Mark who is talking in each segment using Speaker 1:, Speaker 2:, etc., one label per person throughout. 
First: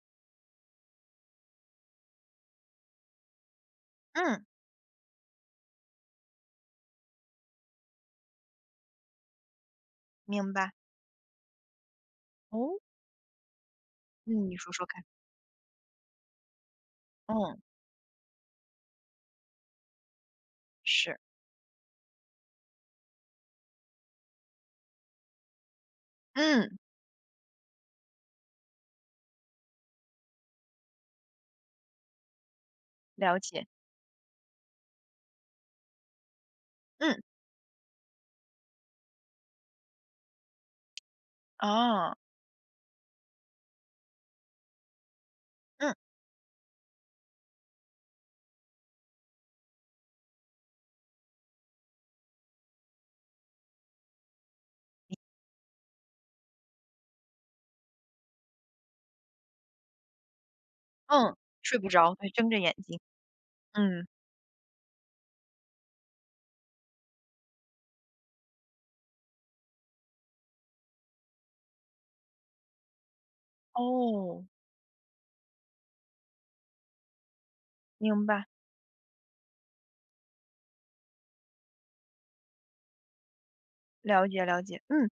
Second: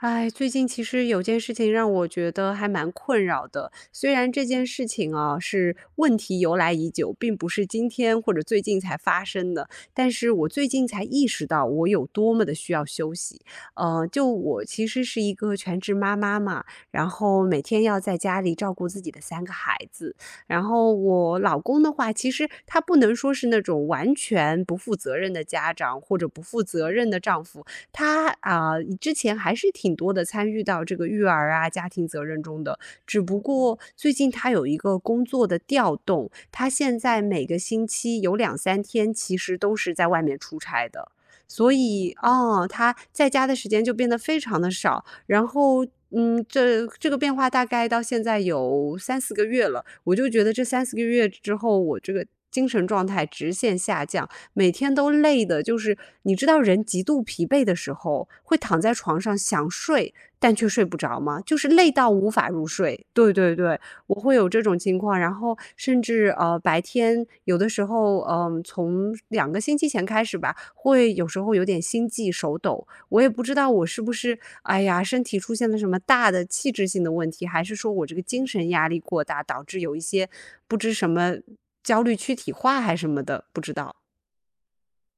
Speaker 1: 哎，最近其实有件事情让我觉得还蛮困扰的。虽然这
Speaker 2: 嗯，
Speaker 1: 件事情啊，是问题由来已久，并不是今天或者最近才发生的，但是我
Speaker 2: 明
Speaker 1: 最
Speaker 2: 白。
Speaker 1: 近才意识到我有多么的需
Speaker 2: 哦，
Speaker 1: 要休息。就
Speaker 2: 嗯，你
Speaker 1: 我
Speaker 2: 说说
Speaker 1: 其实
Speaker 2: 看。
Speaker 1: 是一个全职妈妈嘛，然后
Speaker 2: 嗯，
Speaker 1: 每天要在家里照顾自己的三个孩子，然后
Speaker 2: 是，
Speaker 1: 我老公的话，其实他不能说是那种完全不负责任的家长或者不负
Speaker 2: 嗯，
Speaker 1: 责任的丈夫，他啊，之前还是挺多的参与到这个育儿啊、家庭责任中的，只不
Speaker 2: 了解，
Speaker 1: 过最近他有一个工作的调动，他现在
Speaker 2: 嗯，
Speaker 1: 每个星期有两三天其实都是在外面出差的。所以，
Speaker 2: 哦，
Speaker 1: 哦，他在家的时间就变得非常的少，然后，
Speaker 2: 嗯
Speaker 1: 嗯，这个变化大概到现在有三四个月了，我就觉得这三四个月之后，我这个精神状态直线下降，每天都累的，就是你知道人极度疲惫的时候，会躺在床上想睡，但却睡不着
Speaker 2: 嗯，
Speaker 1: 吗？就是
Speaker 2: 睡不
Speaker 1: 累到
Speaker 2: 着，
Speaker 1: 无
Speaker 2: 对，
Speaker 1: 法
Speaker 2: 睁着
Speaker 1: 入
Speaker 2: 眼睛，
Speaker 1: 睡。对对对，
Speaker 2: 嗯，
Speaker 1: 我会有这种情况，然后甚至白天有的时候，从两个星期前开始吧，会有时候有点心悸、手抖，我也不知道我是不是
Speaker 2: 哦，
Speaker 1: 哎呀身体出现了什么大的器质性的问题，还是说我这个
Speaker 2: 明
Speaker 1: 精
Speaker 2: 白，
Speaker 1: 神压力过大导致有一些不知什么焦虑躯体化还是什么的，不知道。
Speaker 2: 了解了解，嗯。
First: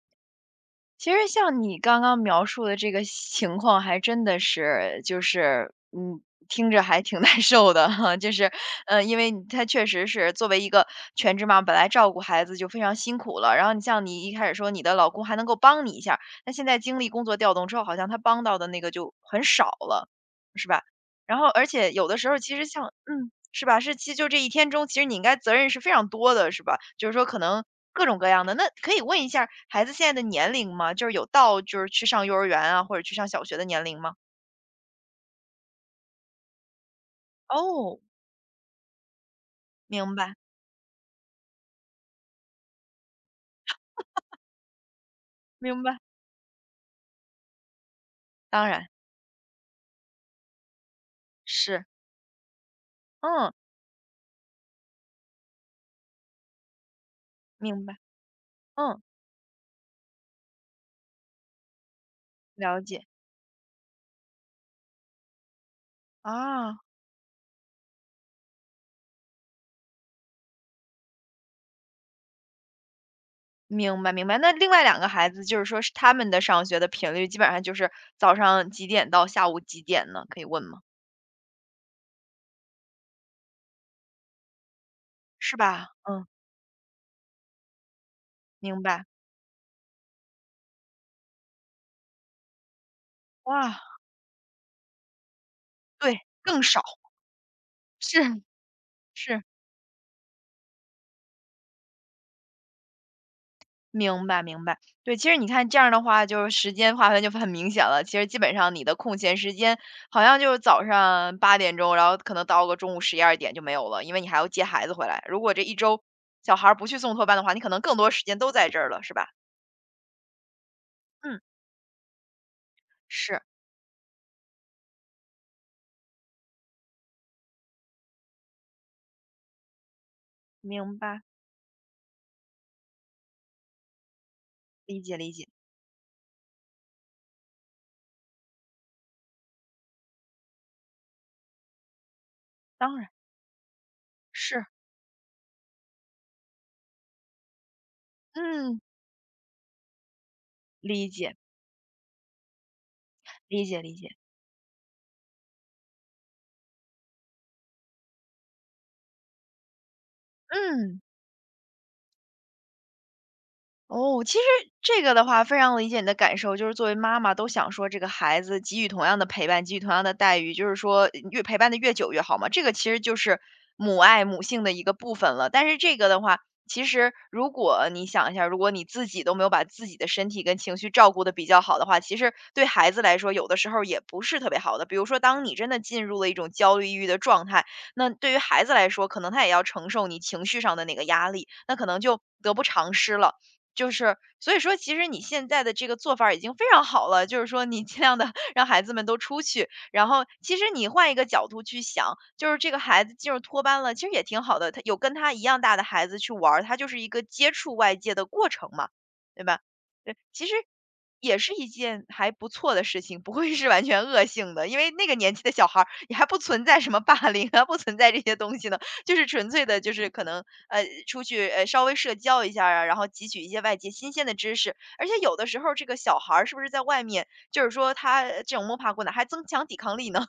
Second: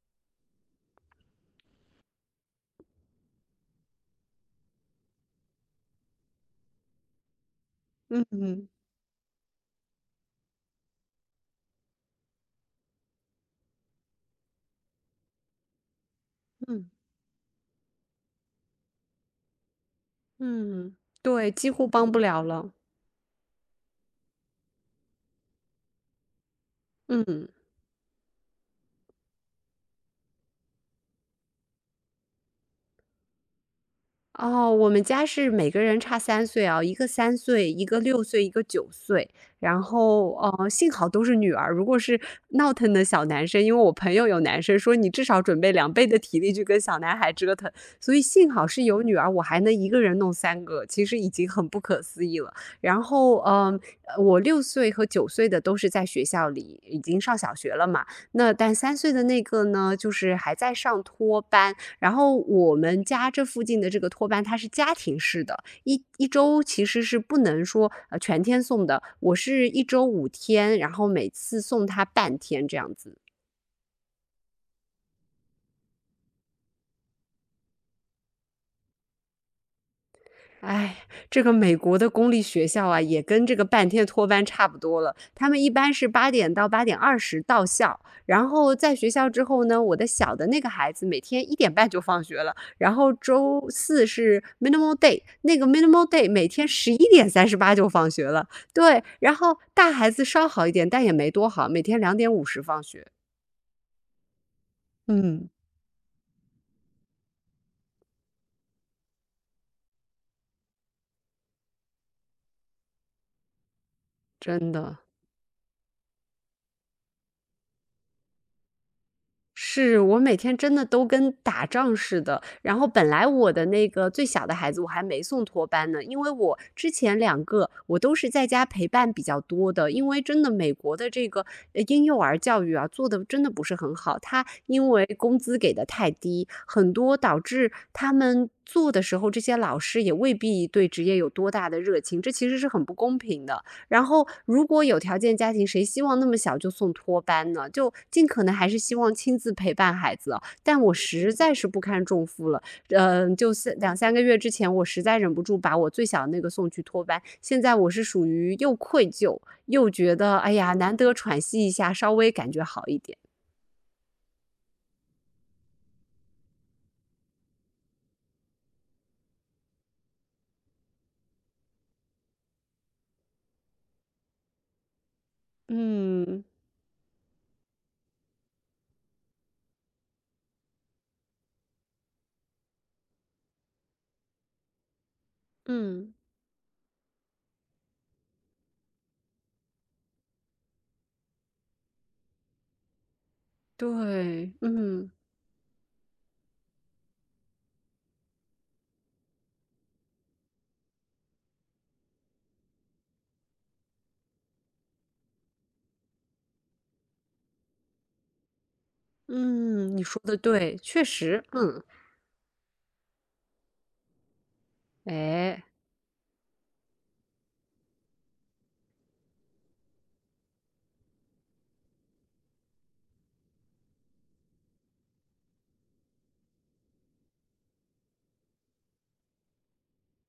Speaker 2: 其实像你刚刚描述的这个情况，还真的是，就是，嗯，听着还挺 难受的哈，
Speaker 1: 嗯
Speaker 2: 就是，
Speaker 1: 嗯
Speaker 2: 因为他确实是作为一个全职妈，本来照顾孩子就非常辛苦了，然后你像你一开始说你的老公还能够帮你一下儿，那现在
Speaker 1: 嗯
Speaker 2: 经历工作调动之后，好像他帮到的那个就很少了，是吧？
Speaker 1: 嗯，
Speaker 2: 然后
Speaker 1: 对，
Speaker 2: 而
Speaker 1: 几乎
Speaker 2: 且有
Speaker 1: 帮
Speaker 2: 的
Speaker 1: 不
Speaker 2: 时候
Speaker 1: 了
Speaker 2: 其实
Speaker 1: 了，
Speaker 2: 像嗯。是吧？是其实就这一天中，其实你应该责任是非常多的，是吧？就是说可
Speaker 1: 嗯。
Speaker 2: 能各种各样的，那可以问一下儿孩子现在的年龄吗？就是有到就是去上幼儿园啊，或者去上小学的年龄吗？
Speaker 1: 哦，我们家是每个人差三岁啊，一个三岁，一个
Speaker 2: 哦，
Speaker 1: 六岁，一个九岁。然
Speaker 2: 明
Speaker 1: 后，
Speaker 2: 白，
Speaker 1: 哦，幸好都是女儿，如果是闹腾的小男生因为我朋友有男生说："你至少准备
Speaker 2: 明
Speaker 1: 两
Speaker 2: 白，
Speaker 1: 倍的体力去跟小男孩折腾。"所以幸好
Speaker 2: 当
Speaker 1: 是
Speaker 2: 然
Speaker 1: 有女儿，我还能一个人弄三个，其实已经很不
Speaker 2: 是，
Speaker 1: 可思议了。然后，
Speaker 2: 嗯，
Speaker 1: 嗯，我六岁和九岁的都是在学校里，已经上小学
Speaker 2: 明
Speaker 1: 了
Speaker 2: 白，
Speaker 1: 嘛。那但三
Speaker 2: 嗯，
Speaker 1: 岁的那个呢，就是还在上托班，然后我
Speaker 2: 了
Speaker 1: 们
Speaker 2: 解，
Speaker 1: 家这附近的这个托班它是家庭式的，一周
Speaker 2: 啊，
Speaker 1: 其实是不能说全天送的，我是一周5天，然后每次送他半天这样子。
Speaker 2: 明白，明白。那另外两个孩子，就是说是他们的上学的频率，基本上就是早上几点到下午几点呢？可以问吗？
Speaker 1: 哎，这个美国的公立学校啊，也跟这个半天托班差不多了。他
Speaker 2: 是
Speaker 1: 们一
Speaker 2: 吧？
Speaker 1: 般是
Speaker 2: 嗯，
Speaker 1: 八点到8:20到校，然后
Speaker 2: 明
Speaker 1: 在
Speaker 2: 白。
Speaker 1: 学校之后呢，我的小的那个孩子每天1:30就放学了，然后周
Speaker 2: 哇，
Speaker 1: 四是 minimal day,那个 minimal
Speaker 2: 对，
Speaker 1: day 每
Speaker 2: 更
Speaker 1: 天
Speaker 2: 少，
Speaker 1: 11:38就放学
Speaker 2: 是
Speaker 1: 了。对，然
Speaker 2: 是。
Speaker 1: 后大孩子稍好一点，但也没多好，每天2:50放学。
Speaker 2: 明白明白，对，其实你
Speaker 1: 嗯，
Speaker 2: 看这样的话，就是时间划分就很明显了。其实基本上你的空闲时间，好像就是早上8点钟，然后可能到个中午11、12点就没有了，因为你还要接
Speaker 1: 真
Speaker 2: 孩子
Speaker 1: 的。
Speaker 2: 回来。如果这一周小孩儿不去送托班的话，你可能更多时间都在这儿了，是吧？
Speaker 1: 是，我每天真的都跟
Speaker 2: 嗯，
Speaker 1: 打仗似的。然后本来
Speaker 2: 是，
Speaker 1: 我的那个最小的孩子我还没送托班呢，因为我之前两个我都是在家陪伴比较多的。因为真的美国
Speaker 2: 明
Speaker 1: 的
Speaker 2: 白，
Speaker 1: 这个婴幼儿教育啊，做的真的不是很好。他因
Speaker 2: 理
Speaker 1: 为
Speaker 2: 解理
Speaker 1: 工
Speaker 2: 解，
Speaker 1: 资给的太低，很多导致他们做的时候，这些老师也未必对职业有多大的热情，这其实是很不
Speaker 2: 当然
Speaker 1: 公平的。然后，如
Speaker 2: 是，
Speaker 1: 果有条件家庭，谁希望那么小就送托班呢？就尽可能还是
Speaker 2: 嗯，
Speaker 1: 希望亲自陪伴孩子啊但我
Speaker 2: 理
Speaker 1: 实
Speaker 2: 解
Speaker 1: 在是不堪重负了，就
Speaker 2: 理
Speaker 1: 是
Speaker 2: 解理
Speaker 1: 两三
Speaker 2: 解，
Speaker 1: 个月之前，我实在忍不住把我最小的那个送去托班。现在我是属于又愧疚又觉得，哎呀，难
Speaker 2: 嗯。
Speaker 1: 得喘息一下，稍微感觉好一点。
Speaker 2: 哦，其实这个的话非常理解你的感受，就是作为妈妈都想说这个孩子给予同样的陪伴，给予同样的待遇，就是说越陪伴的越久越好嘛。这个其实就是母爱母性的一个部分了。但是这个的话，
Speaker 1: 嗯
Speaker 2: 其实如果你想一下，如果你自己都没有把自己的身体跟情绪照顾的比较好的话，其实对孩子来说，有的时候也不是特别好的。比如说，当你真的进
Speaker 1: 嗯，
Speaker 2: 入了一种焦虑抑郁的状态，那对于孩子来说，可能他也要承受你情绪上的那个压力，那可能就得不偿失了。就是，
Speaker 1: 对，
Speaker 2: 所以说其实
Speaker 1: 嗯
Speaker 2: 你现在的这个做法儿已经非常好了，就是说你尽量的 让孩子们都出去，然后其实你换一个角度去想，就是这个孩子进入托班了，其实也挺好的，他有跟他一样大的孩子去玩儿，他就是一个接触外界的过程嘛，对吧？
Speaker 1: 嗯，你
Speaker 2: 对，
Speaker 1: 说的
Speaker 2: 其实
Speaker 1: 对，确
Speaker 2: 也
Speaker 1: 实，
Speaker 2: 是一
Speaker 1: 嗯，
Speaker 2: 件还不错的事情，不会是完全恶性的，因为那个年纪的
Speaker 1: 哎。
Speaker 2: 小孩儿也还不存在什么霸凌啊，不存在这些东西呢，就是纯粹的，就是可能出去稍微社交一下啊，然后汲取一些外界新鲜的知识。而且有的时候这个小孩儿是不是在外面，就是说他这种摸爬滚打还增强抵抗力呢？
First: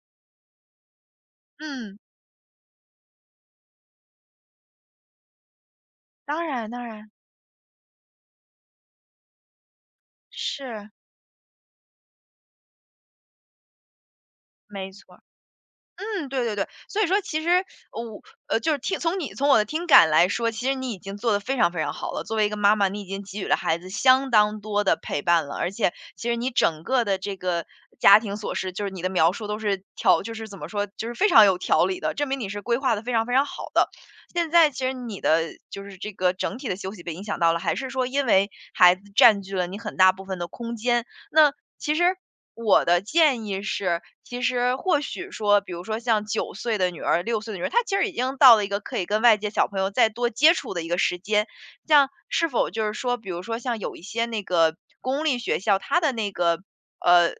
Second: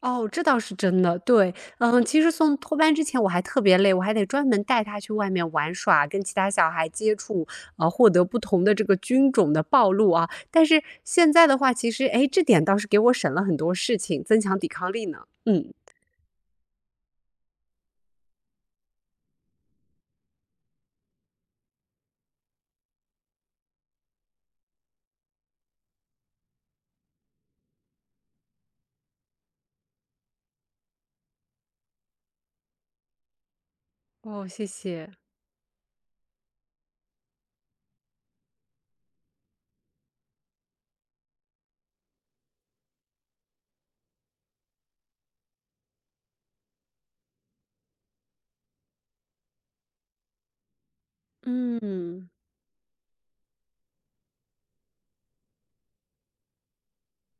Speaker 1: 哦，这倒是真的，对。
Speaker 2: 嗯，
Speaker 1: 嗯，其实送托班之前我还特别累，我还得专门带他去外面玩耍，跟其
Speaker 2: 当
Speaker 1: 他小
Speaker 2: 然当
Speaker 1: 孩
Speaker 2: 然，
Speaker 1: 接触，获得不同的这个菌种的暴露啊。但是
Speaker 2: 是
Speaker 1: 现在的话，其实，哎，这点倒是给我省了很多事情，增强抵
Speaker 2: 没
Speaker 1: 抗力呢。
Speaker 2: 错。
Speaker 1: 嗯。
Speaker 2: 嗯，对对对，所以说其实我就是听从你从我的听感来说，其实你已经做得非常非常好了。作为一个妈妈，你已经给予了孩子相当多的陪伴了，而且其实你整个的这个家庭琐事，就是你的描述都是条，就是怎么说，就是非常有条理的，证明你是规划的非常非常好的。
Speaker 1: 哦，
Speaker 2: 现
Speaker 1: 谢
Speaker 2: 在其实
Speaker 1: 谢。
Speaker 2: 你的就是这个整体的休息被影响到了，还是说因为孩子占据了你很大部分的空间？那其实我的建议是，其实或许说，比如说像9岁的女儿、6岁的女儿，她其实已经到了一个可以跟外界小朋友再多接触的一个时间。像
Speaker 1: 嗯，
Speaker 2: 是否就是说，比如说像有一些那个公立学校，它的那个呃，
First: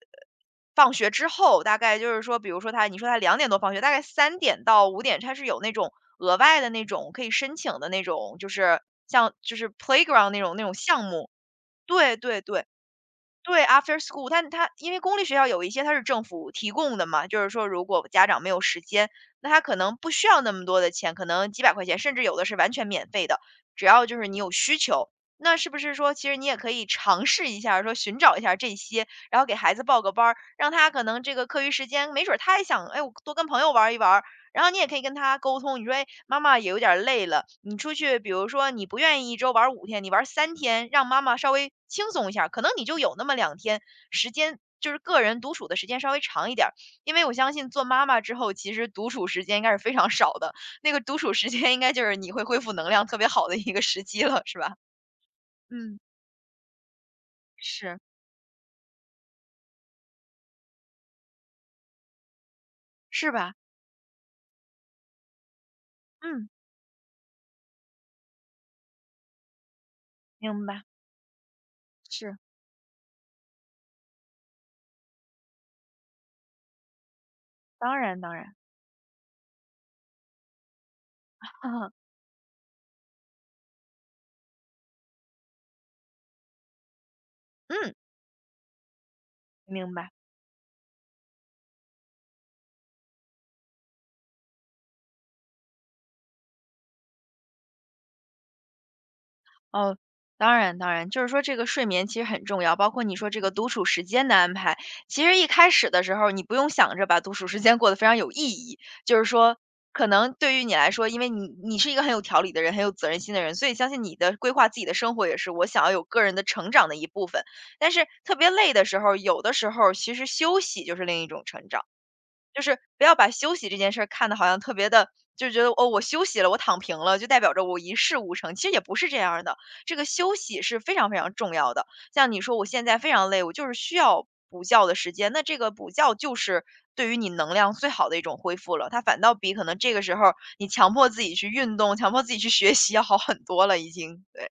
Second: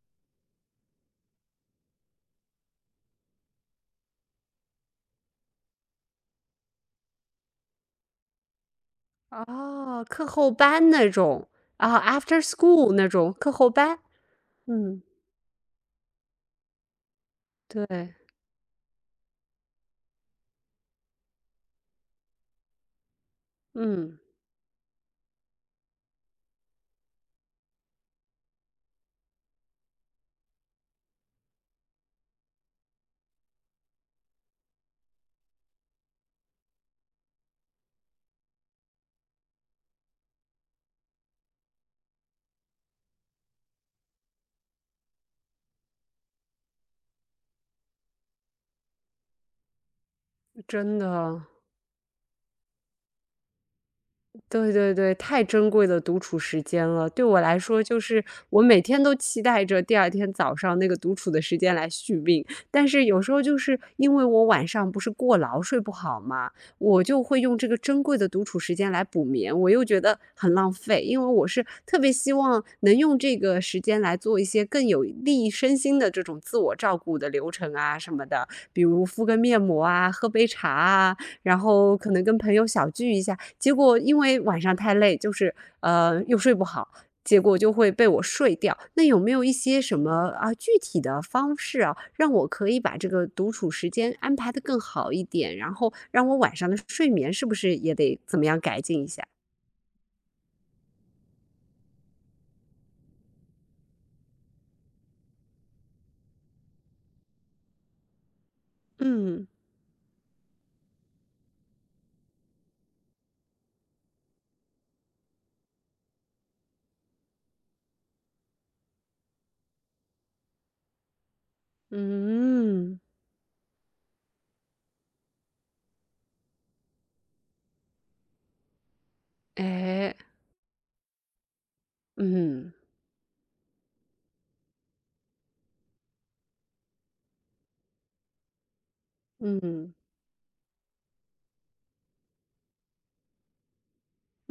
Speaker 2: 放学之后，大概就是说，比如说他，你说他2点多放学，大概3点到5点，他是有那种额外的那种可以申请的那种，就是像就是
Speaker 1: 哦，课
Speaker 2: playground 那
Speaker 1: 后
Speaker 2: 种那种
Speaker 1: 班
Speaker 2: 项
Speaker 1: 那
Speaker 2: 目。
Speaker 1: 种，啊
Speaker 2: 对
Speaker 1: ，after
Speaker 2: 对对，
Speaker 1: school 那种课
Speaker 2: 对
Speaker 1: 后班。
Speaker 2: ，after school,但他因为
Speaker 1: 嗯，
Speaker 2: 公立学校有一些它是政府提供的嘛，就是说如果
Speaker 1: 对。
Speaker 2: 家长没有时间，那他可能不需要那么多的钱，可能几百块钱，甚至有的是完全免费的，只要就
Speaker 1: 嗯，
Speaker 2: 是你有需求。那是不是说，其实你也可以尝试一下儿说寻找一下儿这些，然后给孩子报个班儿，让他可能这个课余时间，没准儿他也想，哎，我多跟朋友玩儿一玩儿，然后你也可以跟他沟通，你说："哎，妈妈也有点儿累了，你出去，比如说你不愿意一周玩儿5天，你玩儿3天，让妈妈稍微轻松一下儿可能你就有那么2天时间，就是个人独处的时间稍微长一点儿。"因为我相信做妈妈之后，其实独处时间应该是非常少的，那
Speaker 1: 真
Speaker 2: 个独处
Speaker 1: 的。
Speaker 2: 时间应该就是你会恢复能量特别好的一个时机了，是
Speaker 1: 对
Speaker 2: 吧？
Speaker 1: 对对，太珍贵
Speaker 2: 嗯，
Speaker 1: 的独处时间了。对我来说，就
Speaker 2: 是，
Speaker 1: 是我每天都期待着第二天早上那个独处的时间来续命，但是有时
Speaker 2: 是
Speaker 1: 候
Speaker 2: 吧？
Speaker 1: 就是因为我晚上不是过劳睡不好
Speaker 2: 嗯，
Speaker 1: 嘛，我就会用这个珍贵的独处时间来补眠，我又觉得很
Speaker 2: 明
Speaker 1: 浪
Speaker 2: 白，
Speaker 1: 费，因为我是特别希
Speaker 2: 是，
Speaker 1: 望能用这个时间来做一些更有利于身心的这种自我照顾的流程啊
Speaker 2: 当
Speaker 1: 什
Speaker 2: 然
Speaker 1: 么
Speaker 2: 当
Speaker 1: 的，
Speaker 2: 然，
Speaker 1: 比如敷个面膜啊，喝杯茶啊，然后可能跟朋友小聚一下，结果因为晚上太累，就是又睡不好，结果就 会
Speaker 2: 嗯，
Speaker 1: 被我睡掉。那有没有一些
Speaker 2: 明
Speaker 1: 什
Speaker 2: 白。
Speaker 1: 么啊具体的方式啊，让我可以把这个独处时间安排的更好一点，然后让我晚上的睡眠是不是也得怎么样改进一下？
Speaker 2: 哦，当然当然，就是说这个睡眠其实很重要，包括你说这个独处时间的安排。其实一开始的时候，你不用想着把独处时间过得非常有意义，就是
Speaker 1: 嗯
Speaker 2: 说，可能对于你来说，因为你是一个很有条理的人，很有责任心的人，所以相信你的规划自己的生活也是我想要有个人的成长的一部分。但是特别累的时候，有的时候其实休息就是另一种成长。就是
Speaker 1: 嗯，
Speaker 2: 不要把休息这件事儿看的好像特别的，就是觉得哦，我休息了，我躺平了，就代表着我一事无成。其实也不是这样儿的，这个
Speaker 1: 哎，
Speaker 2: 休息是非常非常重要的。像你说我
Speaker 1: 嗯
Speaker 2: 现在非常累，我就是需要补觉的时间，那这个补觉就是对于你能量最好的一种恢复了。它反倒比可能
Speaker 1: 嗯。
Speaker 2: 这个时候儿你强迫自己去运动、强迫自己去学习要好很多了，已经。对，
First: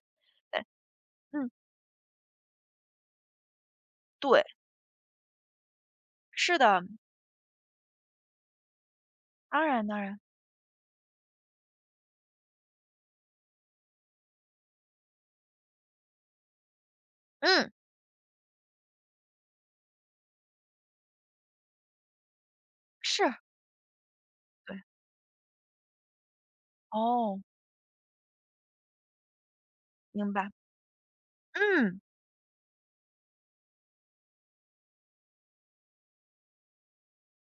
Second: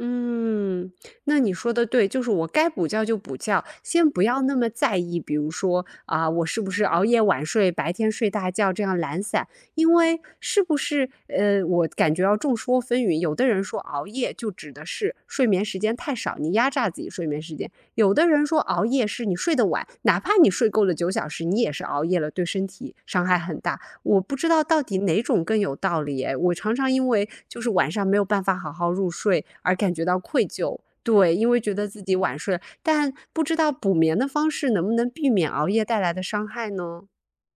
Speaker 2: 对，
Speaker 1: 那
Speaker 2: 嗯，
Speaker 1: 你说的对，就是我该补觉就补觉，先不要
Speaker 2: 对，
Speaker 1: 那么在意，比如说啊、我
Speaker 2: 是
Speaker 1: 是不是
Speaker 2: 的，
Speaker 1: 熬夜晚睡，白天睡大觉这样懒散？
Speaker 2: 当然
Speaker 1: 因
Speaker 2: 当然，
Speaker 1: 为是不是我感觉要众说纷纭，有的人说熬夜就指的是睡眠时间太少，你压榨自己睡眠时间；
Speaker 2: 嗯，
Speaker 1: 有的人说熬夜是你睡得晚，哪怕你睡够了9小时，你也是熬夜了，对身体
Speaker 2: 是，
Speaker 1: 伤害很大。我不知道到
Speaker 2: 对，
Speaker 1: 底哪种更有道理诶，我常常因为
Speaker 2: 哦，
Speaker 1: 就是晚上没有办法好好入睡而感觉到
Speaker 2: 明
Speaker 1: 愧
Speaker 2: 白，
Speaker 1: 疚，对，因为觉得
Speaker 2: 嗯。
Speaker 1: 自己晚睡，但不知道补眠的方式能不能避免熬夜带来的伤害呢？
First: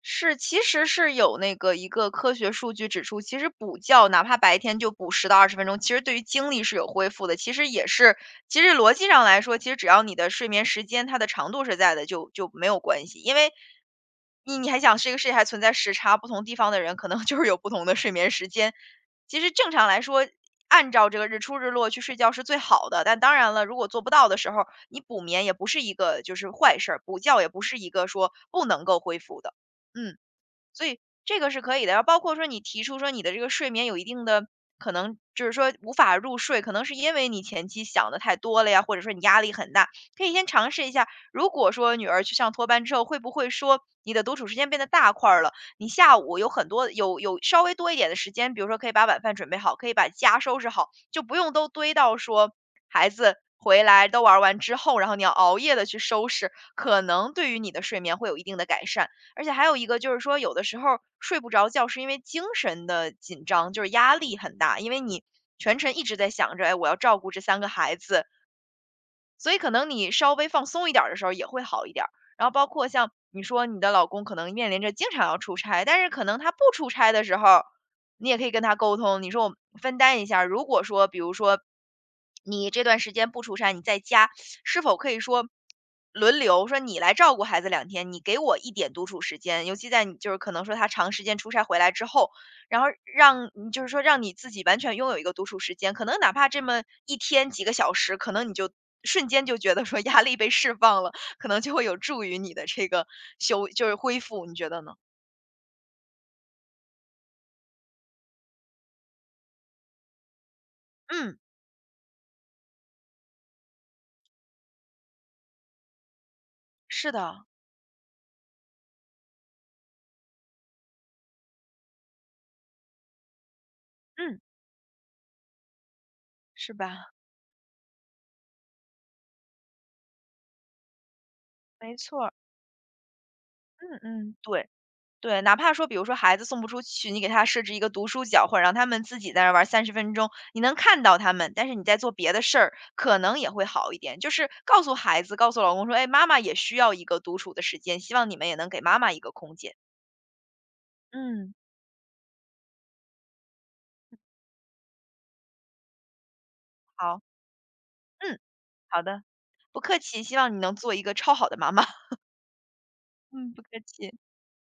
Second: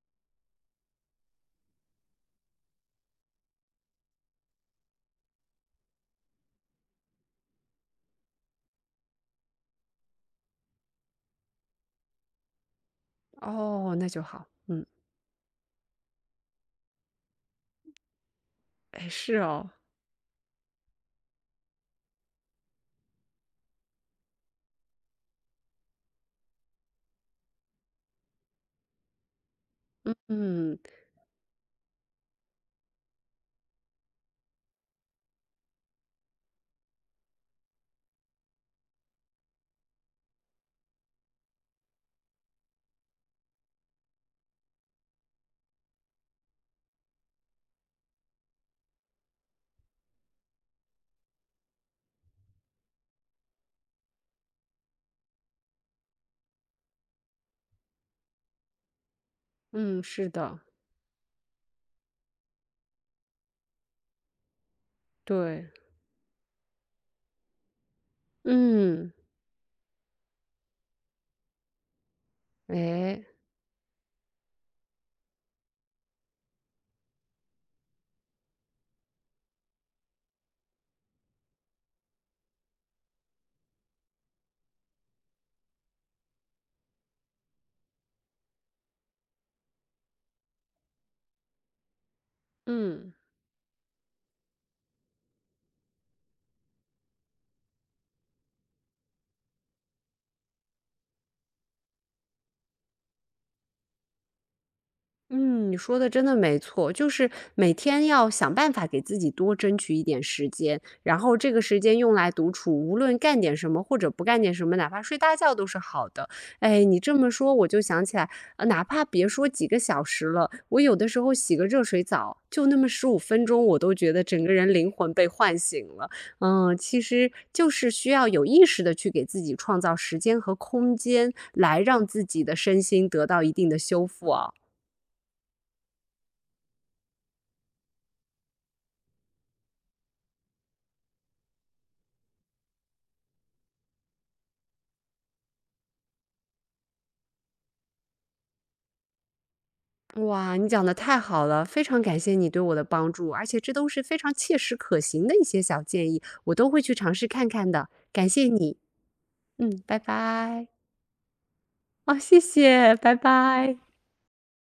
Speaker 2: 是，其实是有那个一个科学数据指出，其实补觉哪怕白天就补10到20分钟，其实对于精力是有恢复的。其实也是其实逻辑上来说，其实只要你的睡眠时间它的长度是在的，就没有关系。因为
Speaker 1: 哦，那就好，
Speaker 2: 你还
Speaker 1: 嗯。
Speaker 2: 想这个世界还存在时差，不同地方的人可能 就是有不同的睡眠时间。
Speaker 1: 哎，是
Speaker 2: 其实
Speaker 1: 哦。
Speaker 2: 正常来说，按照这个日出日落去睡觉是最好的。但当然了，如果做不到的时候，你补眠也不是一个就是坏事儿，补觉也不是一个说不能够恢复的。嗯，
Speaker 1: 嗯，
Speaker 2: 所以这个是可以的。然后包括说你提出说你的这个睡眠有一定的可能，就是说无法入睡，可能是因为你前期想的太多了呀，或者说你压力很大，可以先尝试一下。如果说女儿去上托班之后，会不会说你的独处时间变得大块儿了？你下午有稍微多一点的时间，比如说可以把晚饭准备好，可以把家收拾好，就不用都堆到说孩子。回来都玩完之后，然后你要熬夜的去收拾，可能对于你的睡眠会有一定的改善。而且还有一个
Speaker 1: 嗯，
Speaker 2: 就是
Speaker 1: 是
Speaker 2: 说，有
Speaker 1: 的，
Speaker 2: 的时候睡不着觉是因为精神的紧张，就是压力很大，因为你
Speaker 1: 对，
Speaker 2: 全程一直在想着，哎，我要照顾这3个孩子，
Speaker 1: 嗯，
Speaker 2: 所以可能你稍微放松一点儿的时候也会好一点儿。然后包括像
Speaker 1: 哎，
Speaker 2: 你说你的老公可能面临着经常要出差，但是可能他不出差的时候，你也可以跟他沟通，你说我们分担一下如果说比如说你这段时间不出差，你在家，是否可以说轮流说你来照顾孩子2天，你给我一点独处时间，尤其在你就是可能说他长时间出差回来之后，然后
Speaker 1: 嗯。
Speaker 2: 让你就是说让你自己完全拥有一个独处时间，可能哪怕这么一天几个小时，可能你就瞬间就觉得说压力被释放了，可能就会有助于你的这个就是恢复，你觉得呢？
Speaker 1: 嗯，你说的真的没错，就是每天要想办法给自己多争取一点时间，然后
Speaker 2: 嗯，
Speaker 1: 这个时间用来独处，无论干点什么或者不干点什么，哪怕睡大觉都是好的。哎，你这
Speaker 2: 是
Speaker 1: 么
Speaker 2: 的，
Speaker 1: 说我就想起来，哪怕别说几个小时了，我有的时候洗个热水澡，就那么15分钟，我都觉得
Speaker 2: 嗯，
Speaker 1: 整个人灵魂被唤醒了。
Speaker 2: 是
Speaker 1: 嗯，其
Speaker 2: 吧？
Speaker 1: 实就是需要有意识的去给自己创造时间和空间，来
Speaker 2: 没
Speaker 1: 让自
Speaker 2: 错儿，
Speaker 1: 己的身心得到一定的
Speaker 2: 嗯
Speaker 1: 修复
Speaker 2: 嗯，
Speaker 1: 啊。
Speaker 2: 对。对，哪怕说比如说孩子送不出去，你给他设置一个读书角，或者让他们自己在那儿玩30分钟，你能看到他们，但是你在做别的事儿，可能也会好一点。就是告诉孩子，告诉老公说："哎，妈妈也需要一个独处的时间，希望你们也能给妈妈一个空间。"
Speaker 1: 哇，你讲的太好
Speaker 2: 嗯，
Speaker 1: 了，非常感谢你对我的帮助，而且这都是非常切实可行的一些小建议，我都会去尝
Speaker 2: 好，
Speaker 1: 试看看的，感
Speaker 2: 嗯，
Speaker 1: 谢你，
Speaker 2: 好的，不
Speaker 1: 嗯，
Speaker 2: 客
Speaker 1: 拜
Speaker 2: 气，希望你
Speaker 1: 拜。
Speaker 2: 能做一个超好的妈妈。
Speaker 1: 哦，谢谢，拜
Speaker 2: 嗯，不客
Speaker 1: 拜。
Speaker 2: 气。